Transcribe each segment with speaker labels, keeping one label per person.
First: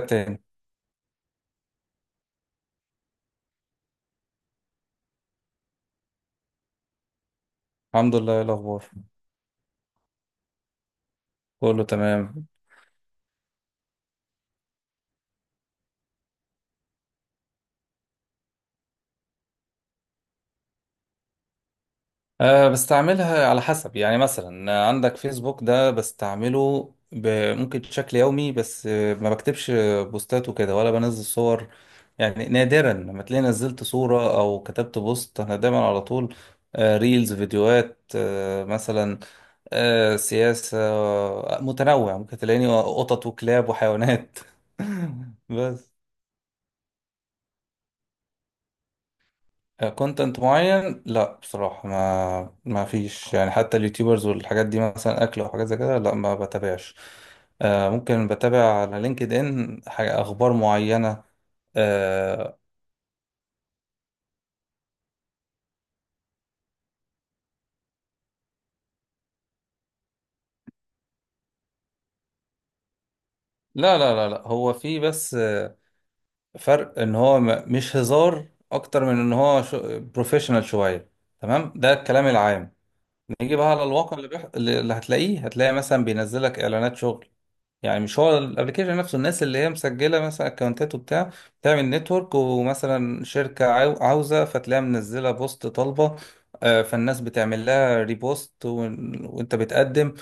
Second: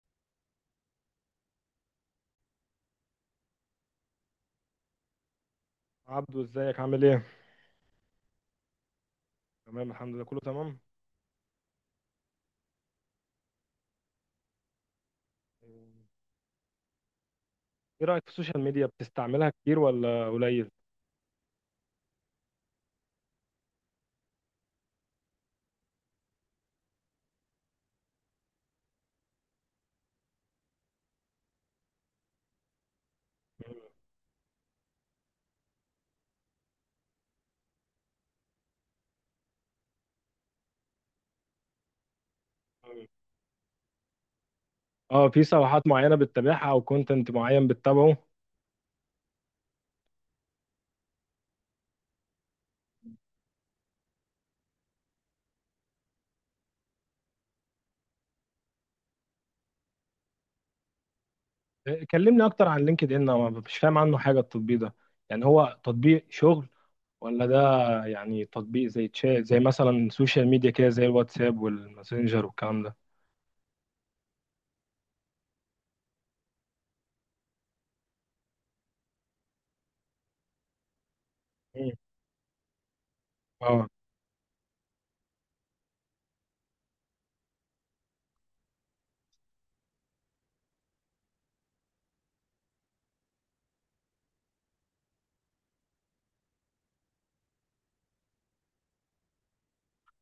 Speaker 1: تاني.
Speaker 2: عبدو، ازيك؟ عامل ايه؟
Speaker 1: الحمد لله. إيه الأخبار؟
Speaker 2: تمام، الحمد لله، كله تمام.
Speaker 1: كله تمام.
Speaker 2: ايه رأيك في السوشيال ميديا؟ بتستعملها كتير ولا قليل؟
Speaker 1: بستعملها على حسب، يعني مثلا عندك فيسبوك ده بستعمله ممكن بشكل يومي، بس ما بكتبش بوستات وكده ولا بنزل صور. يعني نادرا لما تلاقي نزلت صورة أو كتبت بوست، أنا دايما على طول ريلز، فيديوهات، مثلا سياسة، متنوع. ممكن تلاقيني قطط وكلاب وحيوانات
Speaker 2: اه، في صفحات
Speaker 1: بس.
Speaker 2: معينة بتتابعها او كونتنت معين بتتابعه؟
Speaker 1: كونتنت معين؟ لا بصراحة ما فيش، يعني حتى اليوتيوبرز والحاجات دي مثلا أكل أو حاجات زي كده، لا ما بتابعش. ممكن بتابع على لينكد إن حاجة أخبار معينة
Speaker 2: إيه، كلمني
Speaker 1: آه،
Speaker 2: اكتر عن لينكد ان، انا مش فاهم عنه حاجة. التطبيق ده يعني هو تطبيق شغل ولا ده يعني تطبيق زي تشات، زي مثلا سوشيال ميديا كده، زي الواتساب والماسنجر والكلام ده؟
Speaker 1: لا لا لا لا، هو في بس فرق إن هو مش هزار. أكتر من إن هو بروفيشنال شوية. تمام،
Speaker 2: مم.
Speaker 1: ده الكلام العام. نيجي بقى على
Speaker 2: اه،
Speaker 1: الواقع، اللي هتلاقيه، هتلاقي مثلا بينزلك إعلانات شغل. يعني مش هو الابلكيشن نفسه، الناس اللي هي مسجله مثلا اكونتات وبتاع، بتعمل نتورك. ومثلا شركه عاوزه، فتلاقيها منزله بوست طالبه فالناس بتعمل لها ريبوست وانت بتقدم.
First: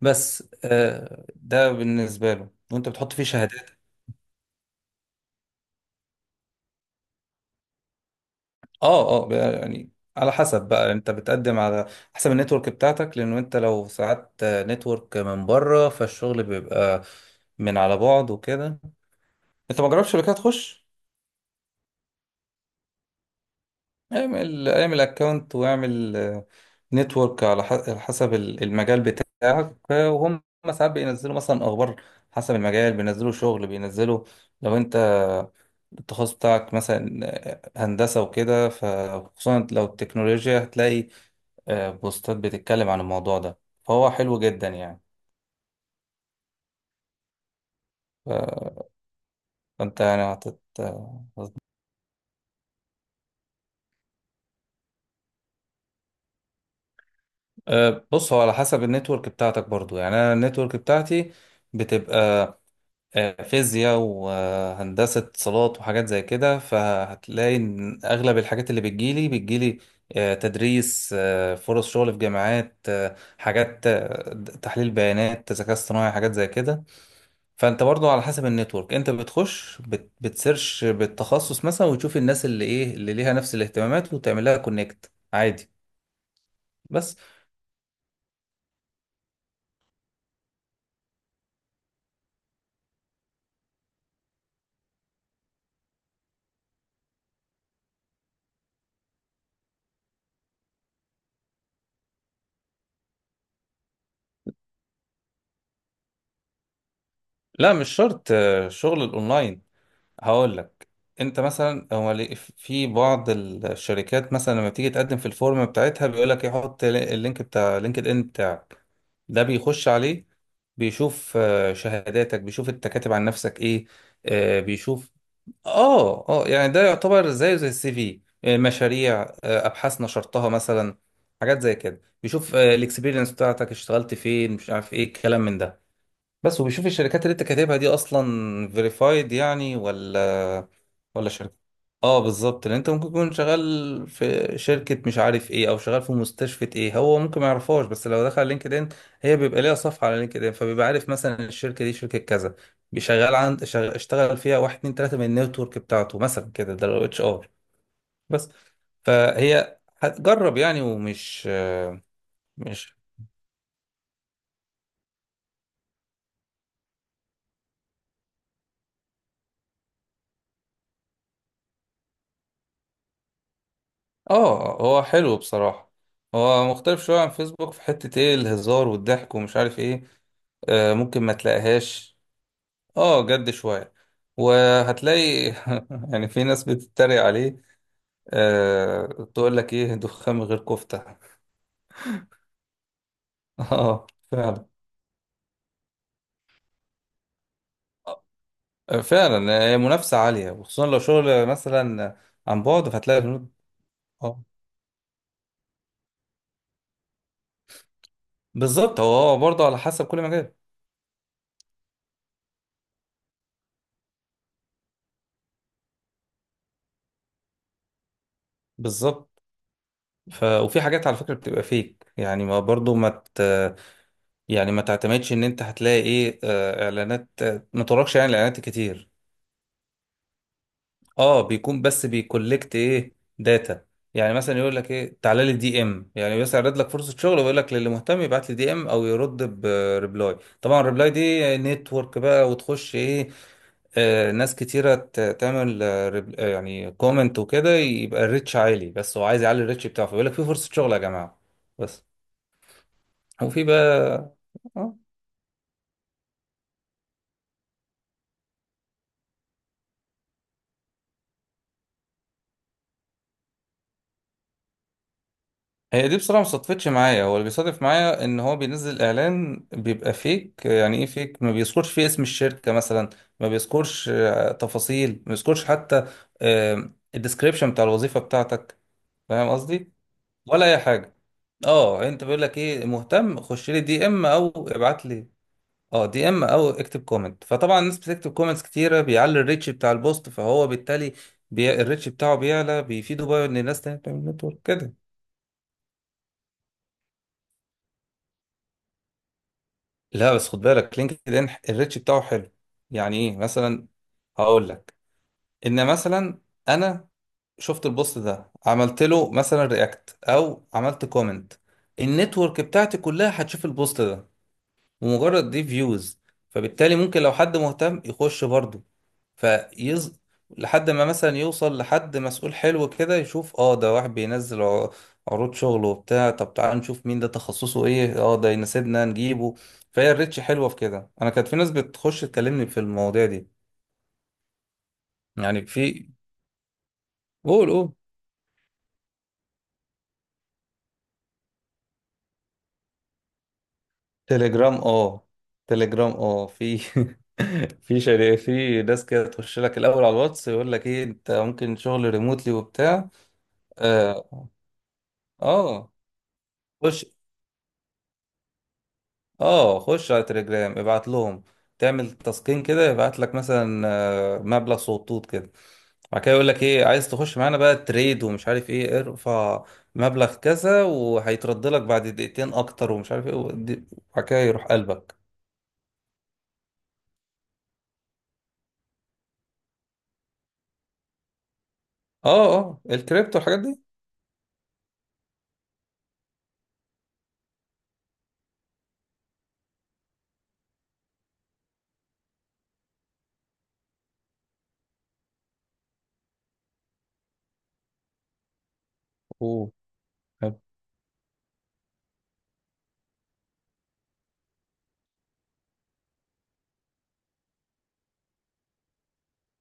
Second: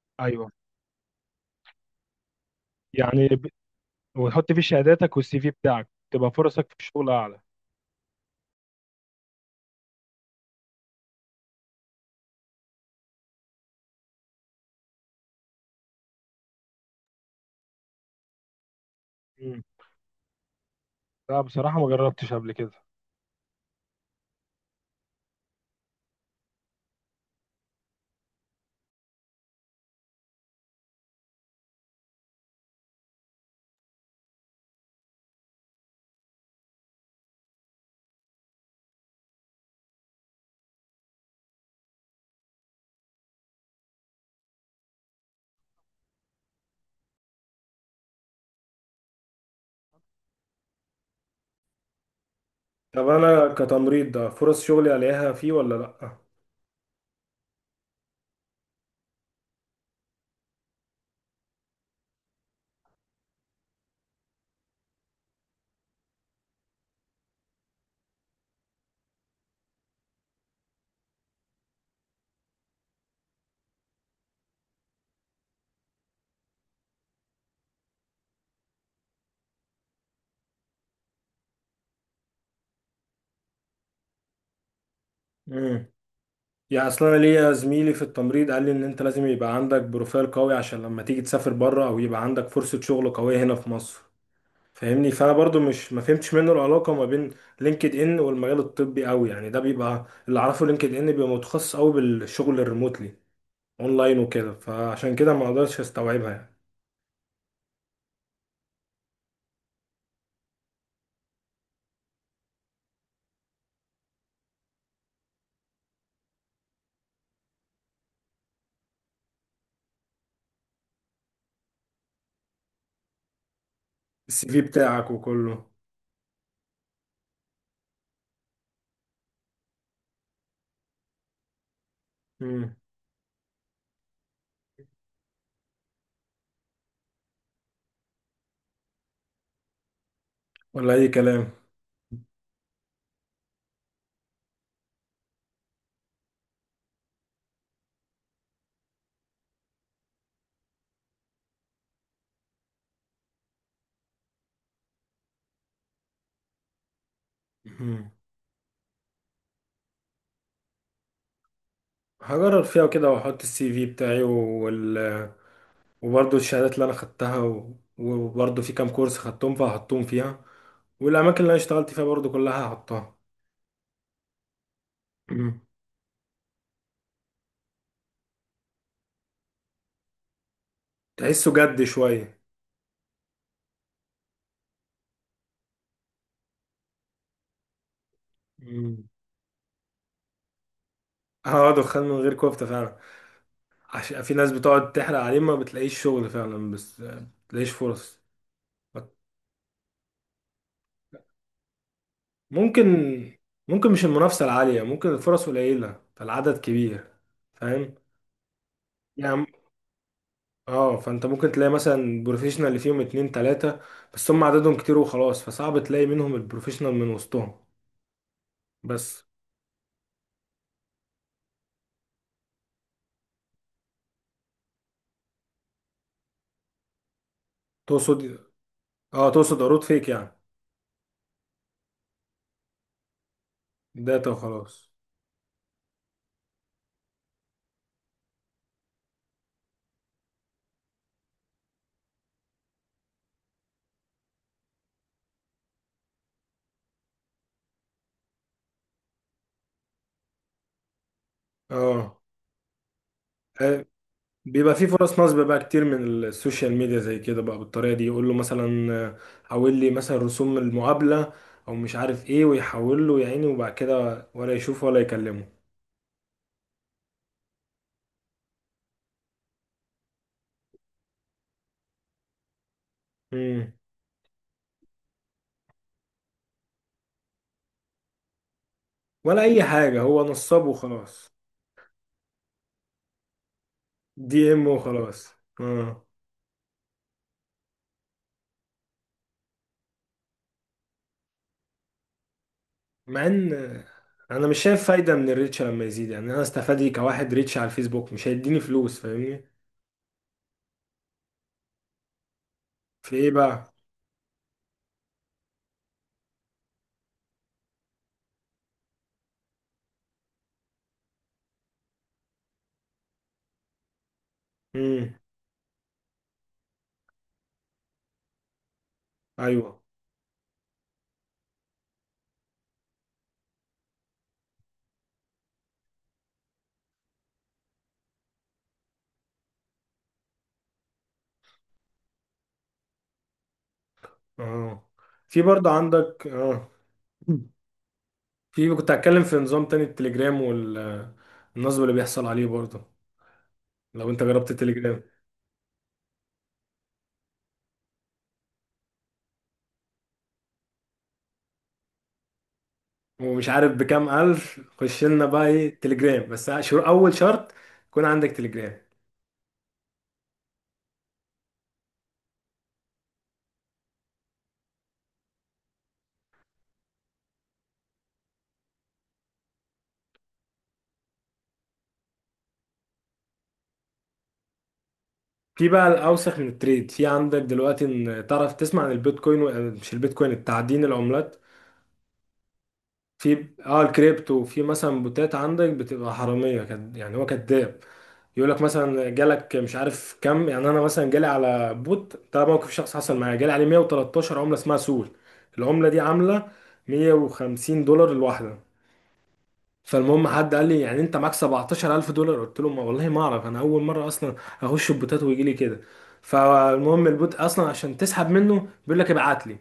Speaker 1: بس
Speaker 2: ايوه،
Speaker 1: ده بالنسبه له، وانت بتحط فيه
Speaker 2: يعني
Speaker 1: شهادات.
Speaker 2: وتحط فيه شهاداتك والسي في بتاعك تبقى فرصك في الشغل اعلى.
Speaker 1: اه اه، بقى يعني على حسب بقى انت بتقدم، على حسب النتورك بتاعتك، لانه انت لو ساعدت نتورك من بره فالشغل بيبقى من على بعد وكده.
Speaker 2: مم.
Speaker 1: انت ما جربتش شركات تخش؟
Speaker 2: لا، بصراحة ما جربتش قبل كده.
Speaker 1: اعمل اعمل اكونت واعمل نتورك على على حسب المجال بتاعك وهم ساعات بينزلوا مثلا اخبار. حسب المجال بينزلوا شغل. بينزلوا لو انت التخصص بتاعك مثلا هندسة وكده، فخصوصا لو التكنولوجيا هتلاقي بوستات بتتكلم عن الموضوع ده. فهو حلو جدا يعني. ف- فانت يعني
Speaker 2: طب انا كتمريض ده، فرص شغلي الاقيها فيه ولا لا؟
Speaker 1: بص هو على حسب النتورك بتاعتك برضو. يعني انا النتورك بتاعتي بتبقى فيزياء وهندسة اتصالات وحاجات زي كده. فهتلاقي إن أغلب الحاجات اللي بتجيلي تدريس، فرص شغل في جامعات، حاجات تحليل بيانات، ذكاء اصطناعي، حاجات زي كده. فأنت برضو على حسب النتورك، أنت بتخش بتسيرش بالتخصص مثلا، وتشوف الناس اللي إيه اللي ليها نفس الاهتمامات، وتعمل لها كونكت عادي.
Speaker 2: امم. يعني اصلا انا
Speaker 1: بس.
Speaker 2: ليا زميلي في التمريض قال لي ان انت لازم يبقى عندك بروفايل قوي عشان لما تيجي تسافر بره او يبقى عندك فرصة شغل قوية هنا في مصر، فاهمني؟ فانا برضو مش ما فهمتش منه العلاقة ما بين لينكد ان والمجال الطبي قوي، يعني ده بيبقى اللي اعرفه، لينكد ان بيبقى متخصص قوي بالشغل الريموتلي اونلاين وكده، فعشان كده ما اقدرش استوعبها يعني.
Speaker 1: لا مش شرط شغل الأونلاين. هقول لك، انت مثلا في بعض الشركات مثلا لما بتيجي تقدم في الفورم بتاعتها بيقول لك يحط اللينك بتاع لينكد ان بتاعك. ده بيخش عليه، بيشوف شهاداتك، بيشوف انت كاتب عن نفسك ايه
Speaker 2: السي في بتاعك
Speaker 1: بيشوف.
Speaker 2: وكله.
Speaker 1: اه اه يعني ده يعتبر زيه زي السي في، مشاريع، ابحاث نشرتها مثلا، حاجات زي كده. بيشوف
Speaker 2: امم.
Speaker 1: الاكسبيرينس بتاعتك، اشتغلت فين، مش عارف ايه الكلام من ده. بس. وبيشوف الشركات اللي انت كاتبها دي اصلا فيريفايد يعني، ولا
Speaker 2: ولا اي
Speaker 1: ولا شركه.
Speaker 2: كلام.
Speaker 1: اه بالظبط، لان انت ممكن تكون شغال في شركه مش عارف ايه، او شغال في مستشفى ايه هو ممكن ما يعرفهاش. بس لو دخل لينكدين، هي بيبقى ليها صفحه على لينكدين، فبيبقى عارف مثلا الشركه دي شركه كذا. بيشغل عند اشتغل فيها واحد اتنين تلاته من النتورك بتاعته مثلا كده. ده لو HR.
Speaker 2: مهم.
Speaker 1: بس. فهي هتجرب يعني. ومش
Speaker 2: هجرب فيها
Speaker 1: مش
Speaker 2: وكده واحط السي في بتاعي وبرضه الشهادات اللي انا خدتها وبرضه في كام كورس خدتهم فهحطهم فيها، والاماكن اللي انا اشتغلت فيها برضه كلها هحطها.
Speaker 1: اه هو حلو
Speaker 2: مم.
Speaker 1: بصراحة. هو مختلف شوية عن فيسبوك في حتة ايه الهزار والضحك ومش عارف ايه. ممكن ما
Speaker 2: تحسه جد
Speaker 1: تلاقيهاش.
Speaker 2: شويه.
Speaker 1: اه جد شوية. وهتلاقي يعني في ناس بتتريق عليه آه
Speaker 2: مم.
Speaker 1: تقول لك ايه؟ دخان من غير كفتة
Speaker 2: اه، دخان من غير كفته فعلا.
Speaker 1: اه
Speaker 2: عشان في ناس
Speaker 1: فعلا
Speaker 2: بتقعد تحرق عليه، ما بتلاقيش شغل فعلا، بس ما بتلاقيش فرص.
Speaker 1: فعلا منافسة عالية، وخصوصا لو شغل مثلا عن
Speaker 2: ممكن.
Speaker 1: بعد، فهتلاقي البنود.
Speaker 2: ممكن مش
Speaker 1: اه
Speaker 2: المنافسة العالية، ممكن الفرص قليلة فالعدد كبير. فاهم.
Speaker 1: بالظبط، هو
Speaker 2: يعني،
Speaker 1: برضه على حسب كل مجال.
Speaker 2: اه، فانت ممكن تلاقي مثلا بروفيشنال اللي فيهم اتنين تلاتة. بس هم عددهم كتير وخلاص، فصعب تلاقي منهم البروفيشنال من وسطهم. بس.
Speaker 1: بالظبط. وفي حاجات على فكرة بتبقى فيك، يعني ما برضه ما ت... يعني ما تعتمدش ان انت هتلاقي ايه اعلانات ما تراكش، يعني
Speaker 2: تقصد
Speaker 1: الاعلانات كتير.
Speaker 2: اه تقصد عروض فيك يعني؟
Speaker 1: اه بيكون، بس بيكولكت ايه؟ داتا.
Speaker 2: داتا
Speaker 1: يعني مثلا يقول
Speaker 2: وخلاص.
Speaker 1: لك ايه؟ تعالى لي دي ام، يعني بس يعرض لك فرصه شغل ويقول لك للي مهتم يبعت لي دي ام او يرد بريبلاي، طبعا الريبلاي دي نتورك بقى، وتخش ايه ناس كتيرة تعمل يعني كومنت وكده، يبقى الريتش عالي. بس هو عايز يعلي الريتش بتاعه فيقول لك في فرصة شغل يا جماعة. بس.
Speaker 2: اه.
Speaker 1: وفي بقى
Speaker 2: آه. بيبقى في
Speaker 1: آه.
Speaker 2: فرص نصب بقى كتير من السوشيال ميديا زي كده، بقى بالطريقة دي، يقول له مثلا حول لي مثلا رسوم المقابلة، او مش عارف ايه، ويحول له يا عيني، وبعد كده ولا يشوفه ولا يكلمه.
Speaker 1: هي دي بصراحة ما صدفتش معايا، هو اللي بيصادف معايا ان هو بينزل اعلان بيبقى فيك، يعني ايه فيك؟ ما بيذكرش فيه اسم الشركة مثلا، ما
Speaker 2: مم.
Speaker 1: بيذكرش تفاصيل، ما بيذكرش حتى الديسكريبشن بتاع الوظيفة بتاعتك.
Speaker 2: ولا
Speaker 1: فاهم
Speaker 2: اي
Speaker 1: قصدي؟
Speaker 2: حاجة، هو
Speaker 1: ولا
Speaker 2: نصاب
Speaker 1: اي حاجة.
Speaker 2: وخلاص.
Speaker 1: اه انت بيقول لك ايه؟ مهتم؟ خش لي دي ام
Speaker 2: دي
Speaker 1: او
Speaker 2: ام
Speaker 1: ابعت
Speaker 2: وخلاص.
Speaker 1: لي.
Speaker 2: اه.
Speaker 1: اه دي ام او اكتب كومنت. فطبعا الناس بتكتب كومنتس كتيرة، بيعلي الريتش بتاع البوست. فهو بالتالي الريتش بتاعه بيعلى،
Speaker 2: مع
Speaker 1: بيفيده بقى
Speaker 2: ان
Speaker 1: ان الناس تانية بتعمل
Speaker 2: انا مش
Speaker 1: نتورك
Speaker 2: شايف
Speaker 1: كده.
Speaker 2: فايدة من الريتش لما يزيد، يعني انا استفادي كواحد، ريتش على الفيسبوك مش هيديني فلوس، فاهمني؟
Speaker 1: لا بس خد بالك، لينكد ان الريتش بتاعه حلو.
Speaker 2: في
Speaker 1: يعني
Speaker 2: ايه
Speaker 1: ايه
Speaker 2: بقى؟
Speaker 1: مثلا؟ هقول لك. ان مثلا انا شفت البوست ده عملت له مثلا رياكت او عملت كومنت، النتورك بتاعتي كلها هتشوف البوست ده
Speaker 2: امم.
Speaker 1: ومجرد دي فيوز. فبالتالي ممكن لو حد مهتم يخش برضه
Speaker 2: ايوه.
Speaker 1: فيز، لحد ما مثلا يوصل لحد مسؤول حلو كده يشوف اه ده واحد بينزل عروض شغل وبتاع، طب تعال نشوف مين ده، تخصصه ايه، اه ده يناسبنا نجيبه. فهي الريتش حلوة في كده. انا كانت في ناس بتخش تكلمني في المواضيع دي.
Speaker 2: اه، في
Speaker 1: يعني
Speaker 2: برضه
Speaker 1: في،
Speaker 2: عندك، اه.
Speaker 1: قول قول.
Speaker 2: في، كنت هتكلم في نظام تاني، التليجرام والنصب اللي بيحصل عليه برضه. لو انت جربت
Speaker 1: تليجرام
Speaker 2: التليجرام؟
Speaker 1: اه. تليجرام اه. في في شركة، في ناس كده تخش لك الاول على الواتس يقول لك ايه انت ممكن شغل ريموتلي وبتاع.
Speaker 2: ومش عارف بكام الف، خش لنا بقى ايه
Speaker 1: اه
Speaker 2: تليجرام، بس
Speaker 1: خش.
Speaker 2: اول شرط يكون عندك تليجرام.
Speaker 1: اه خش على تليجرام، ابعت لهم، تعمل تسكين كده، يبعت لك مثلا مبلغ صوتوت كده. بعد كده يقول لك ايه؟ عايز تخش معانا بقى تريد ومش عارف ايه، ارفع مبلغ كذا وهيترد لك بعد دقيقتين اكتر ومش عارف ايه وبعد كده يروح قلبك.
Speaker 2: في بقى الاوسخ من التريد، في عندك دلوقتي ان تعرف تسمع عن البيتكوين مش البيتكوين، التعدين العملات.
Speaker 1: اه اه الكريبتو
Speaker 2: في،
Speaker 1: الحاجات دي.
Speaker 2: اه، الكريبتو، وفي مثلا بوتات عندك بتبقى حراميه يعني هو كذاب. يقول لك مثلا جالك مش عارف كم، يعني انا مثلا جالي على بوت ده، موقف شخص حصل معايا، جالي عليه 113 عمله اسمها سول. العمله دي عامله 150 دولار الواحده.
Speaker 1: اوه.
Speaker 2: فالمهم حد
Speaker 1: حلو.
Speaker 2: قال لي يعني انت معاك 17000 دولار، قلت له ما والله ما اعرف، انا اول مره اصلا اخش البوتات ويجي لي كده. فالمهم البوت اصلا عشان تسحب منه بيقول لك ابعت لي.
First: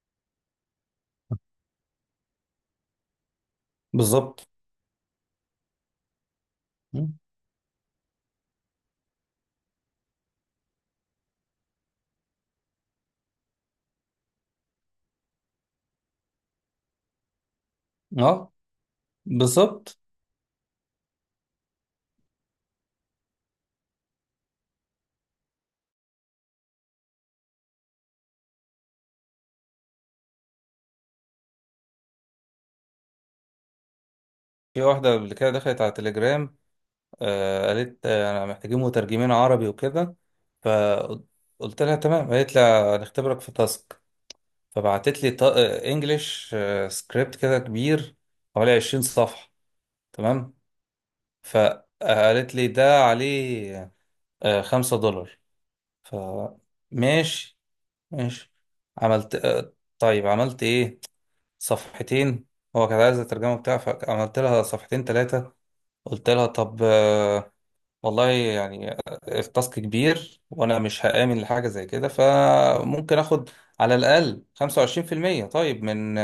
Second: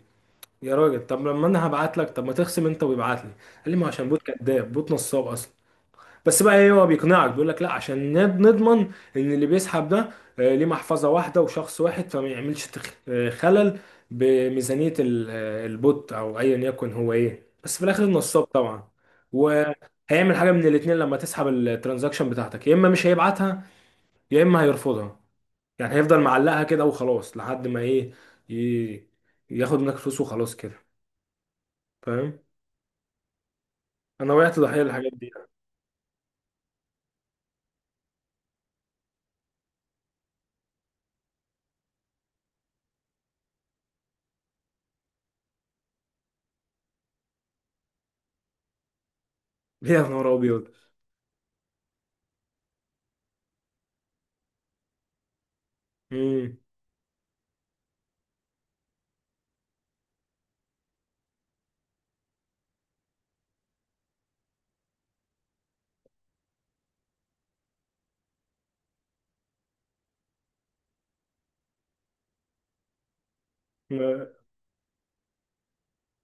Speaker 2: يا راجل، طب لما انا هبعت لك، طب ما تخصم انت ويبعت لي. قال لي ما عشان بوت
Speaker 1: بالظبط.
Speaker 2: كذاب، بوت نصاب اصلا. بس بقى ايه، هو
Speaker 1: مم.
Speaker 2: بيقنعك بيقول لك لا عشان نضمن ان اللي بيسحب ده ليه محفظه واحده وشخص واحد، فما يعملش خلل بميزانيه البوت، او ايا يكن هو ايه، بس في الاخر النصاب
Speaker 1: اه
Speaker 2: طبعا.
Speaker 1: بالظبط.
Speaker 2: وهيعمل حاجه من الاتنين، لما تسحب الترانزاكشن بتاعتك، يا اما مش هيبعتها، يا اما هيرفضها. يعني هيفضل معلقها كده وخلاص لحد ما ايه، ي- ياخد منك فلوس وخلاص كده. فاهم. انا وقعت ضحيه
Speaker 1: في
Speaker 2: للحاجات
Speaker 1: واحدة
Speaker 2: دي.
Speaker 1: قبل كده دخلت على تليجرام قالت انا محتاجين مترجمين عربي وكده. فقلت لها تمام. قالت لها هنختبرك في تاسك. فبعتت لي انجلش سكريبت كده كبير، حوالي 20 صفحة.
Speaker 2: يا نهار
Speaker 1: تمام.
Speaker 2: ابيض.
Speaker 1: فقالت لي ده عليه $5.
Speaker 2: مم.
Speaker 1: فماشي. ماشي. عملت طيب عملت ايه؟ صفحتين. هو كان عايز الترجمة بتاعها، فعملت لها صفحتين ثلاثة. قلت لها طب والله يعني التاسك كبير، وانا مش هآمن لحاجه زي كده، فممكن اخد على
Speaker 2: لا،
Speaker 1: الاقل 25%، طيب، من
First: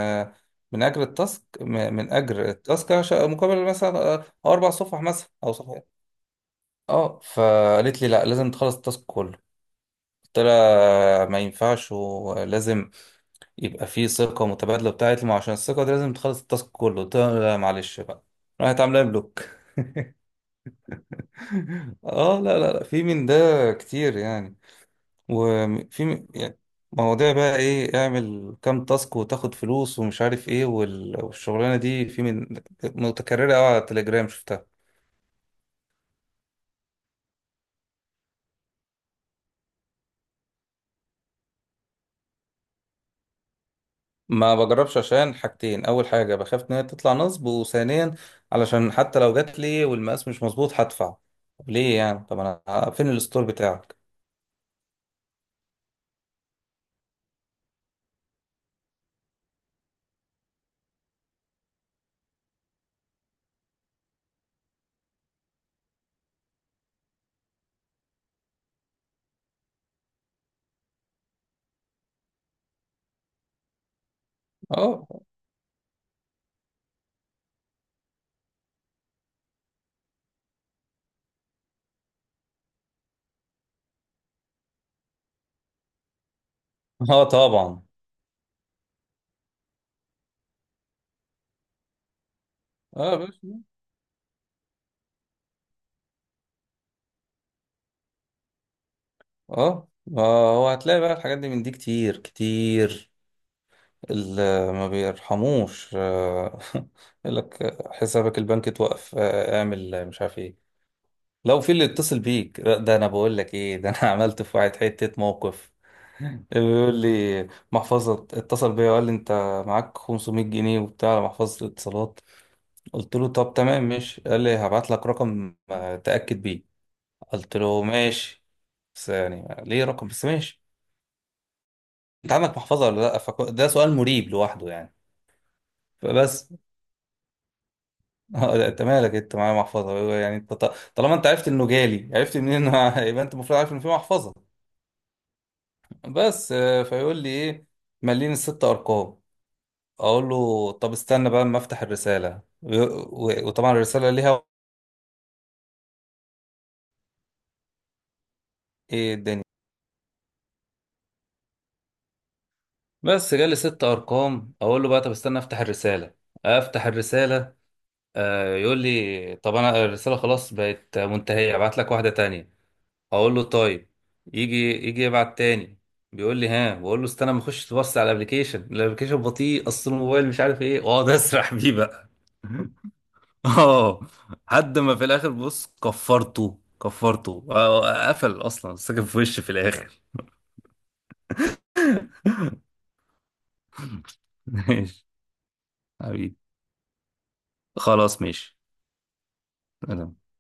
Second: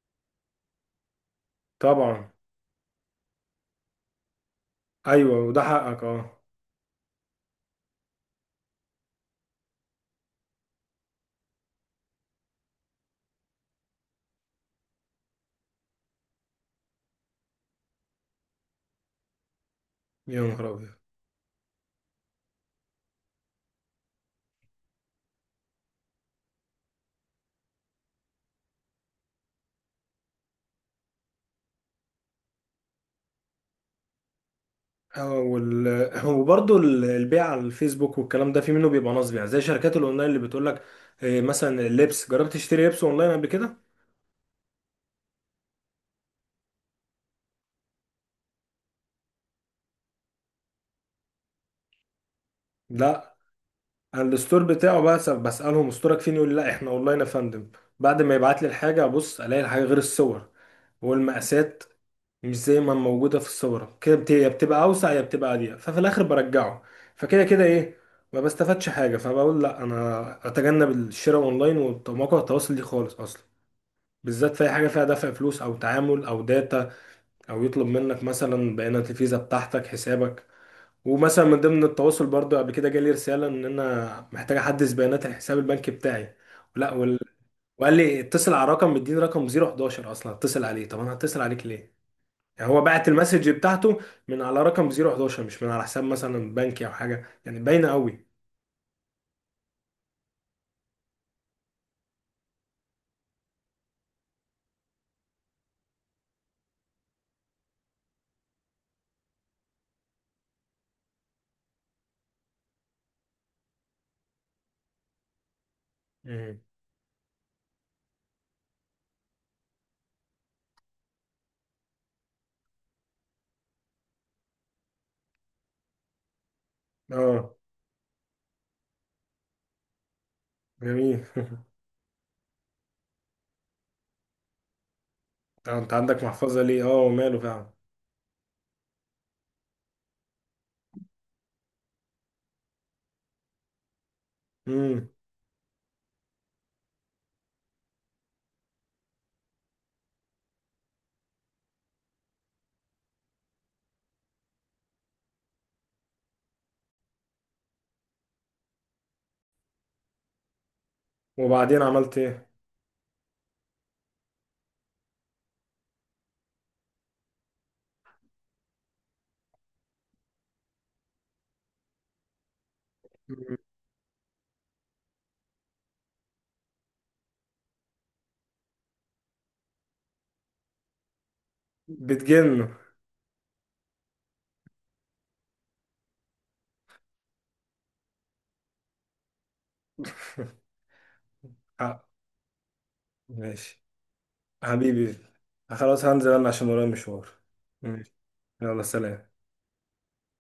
Speaker 1: من اجر التاسك، من
Speaker 2: طبعا.
Speaker 1: اجر التاسك مقابل مثلا أو اربع صفح مثلا
Speaker 2: ايوه،
Speaker 1: او
Speaker 2: وده
Speaker 1: صفحه.
Speaker 2: حقك، اه.
Speaker 1: اه فقالت لي لا، لازم تخلص التاسك كله. قلت لها ما ينفعش، ولازم يبقى فيه ثقه متبادله. بتاعت لي ما، عشان الثقه دي لازم تخلص التاسك كله. قلت لها لا معلش بقى. راحت عامله لي بلوك
Speaker 2: يا نهار ابيض.
Speaker 1: اه لا لا لا في من ده كتير يعني. وفي يعني مواضيع بقى ايه، اعمل كام تاسك وتاخد فلوس ومش عارف ايه، والشغلانه دي في من، متكرره قوي على التليجرام شفتها.
Speaker 2: وبرضه البيع على الفيسبوك والكلام ده، في منه بيبقى نصب، يعني زي شركات الاونلاين اللي بتقول لك مثلا اللبس، جربت تشتري لبس اونلاين قبل كده؟
Speaker 1: ما بجربش عشان حاجتين، اول حاجه بخاف ان هي تطلع نصب، وثانيا علشان حتى لو جات لي والمقاس مش مظبوط هدفع. طب ليه يعني؟ طب انا فين
Speaker 2: لا،
Speaker 1: الستور بتاعك؟
Speaker 2: أنا الستور بتاعه بقى بسالهم استورك فين، يقول لي لا، احنا اونلاين يا فندم. بعد ما يبعت لي الحاجه، ابص الاقي الحاجه غير الصور والمقاسات، مش زي ما موجودة في الصورة، كده يا بتبقى أوسع يا بتبقى أضيق، ففي الآخر برجعه. فكده كده إيه، ما بستفادش حاجة، فبقول لأ أنا أتجنب الشراء أونلاين ومواقع التواصل دي خالص أصلا، بالذات في أي حاجة فيها
Speaker 1: اه
Speaker 2: دفع فلوس أو تعامل أو داتا، أو يطلب منك مثلا بيانات الفيزا بتاعتك، حسابك. ومثلا من ضمن التواصل برضه، قبل كده جالي رسالة إن أنا محتاج أحدث بيانات الحساب البنكي بتاعي. لا،
Speaker 1: اه طبعا.
Speaker 2: وقال لي اتصل على رقم، مديني رقم 011 أصلا، اتصل عليه. طب أنا هتصل عليك ليه؟ هو بعت
Speaker 1: اه يا
Speaker 2: المسج
Speaker 1: باشا.
Speaker 2: بتاعته من على رقم 011، مش من على حساب مثلا بنكي او حاجه، يعني باينه قوي.
Speaker 1: اه ما هو هتلاقي بقى الحاجات دي من دي كتير كتير، اللي ما بيرحموش يقول لك حسابك البنكي اتوقف اعمل مش عارف ايه. لو في اللي يتصل بيك، لا، ده انا بقول لك ايه، ده انا عملت في واحد حتة موقف.
Speaker 2: مم.
Speaker 1: بيقول لي محفظة اتصل بيا وقال لي انت معاك 500 جنيه وبتاع على محفظة الاتصالات. قلت له طب تمام ماشي. قال لي هبعت لك رقم تأكد بيه.
Speaker 2: اه.
Speaker 1: قلت له ماشي، بس يعني ليه رقم، بس ماشي.
Speaker 2: جميل.
Speaker 1: انت عندك محفظة ولا لا؟ ده سؤال مريب لوحده يعني.
Speaker 2: طب انت عندك
Speaker 1: فبس.
Speaker 2: محفظه ليه؟ اه، وماله فعلا.
Speaker 1: اه لا، انت مالك، انت معايا محفظه هو؟ يعني انت طالما انت عرفت انه جالي، عرفت منين انه يبقى انت المفروض عارف ان في محفظه.
Speaker 2: امم.
Speaker 1: بس فيقول لي ايه؟ مليني الست ارقام. اقول له طب استنى بقى اما افتح الرساله وطبعا الرساله ليها ايه الدنيا.
Speaker 2: وبعدين عملت ايه؟
Speaker 1: بس جالي ست ارقام. اقول له بقى طب استنى افتح الرساله. افتح الرساله يقول لي طب انا الرساله خلاص بقت منتهيه، ابعت لك واحده تانية. اقول له
Speaker 2: مم.
Speaker 1: طيب. يجي، يجي يبعت تاني. بيقول لي ها. بقول له استنى ما اخش تبص على الابلكيشن، الابلكيشن بطيء، اصل الموبايل مش عارف ايه، واقعد اسرح بيه بقى
Speaker 2: بتجنه.
Speaker 1: اه لحد ما في الاخر بص كفرته، كفرته قفل اصلا، ساكن في وشي في الاخر
Speaker 2: حق. ماشي.
Speaker 1: ماشي
Speaker 2: حبيبي. خلاص، هنزل
Speaker 1: حبيبي،
Speaker 2: انا عشان ورايا مشوار. ماشي.
Speaker 1: خلاص ماشي.
Speaker 2: يلا سلام.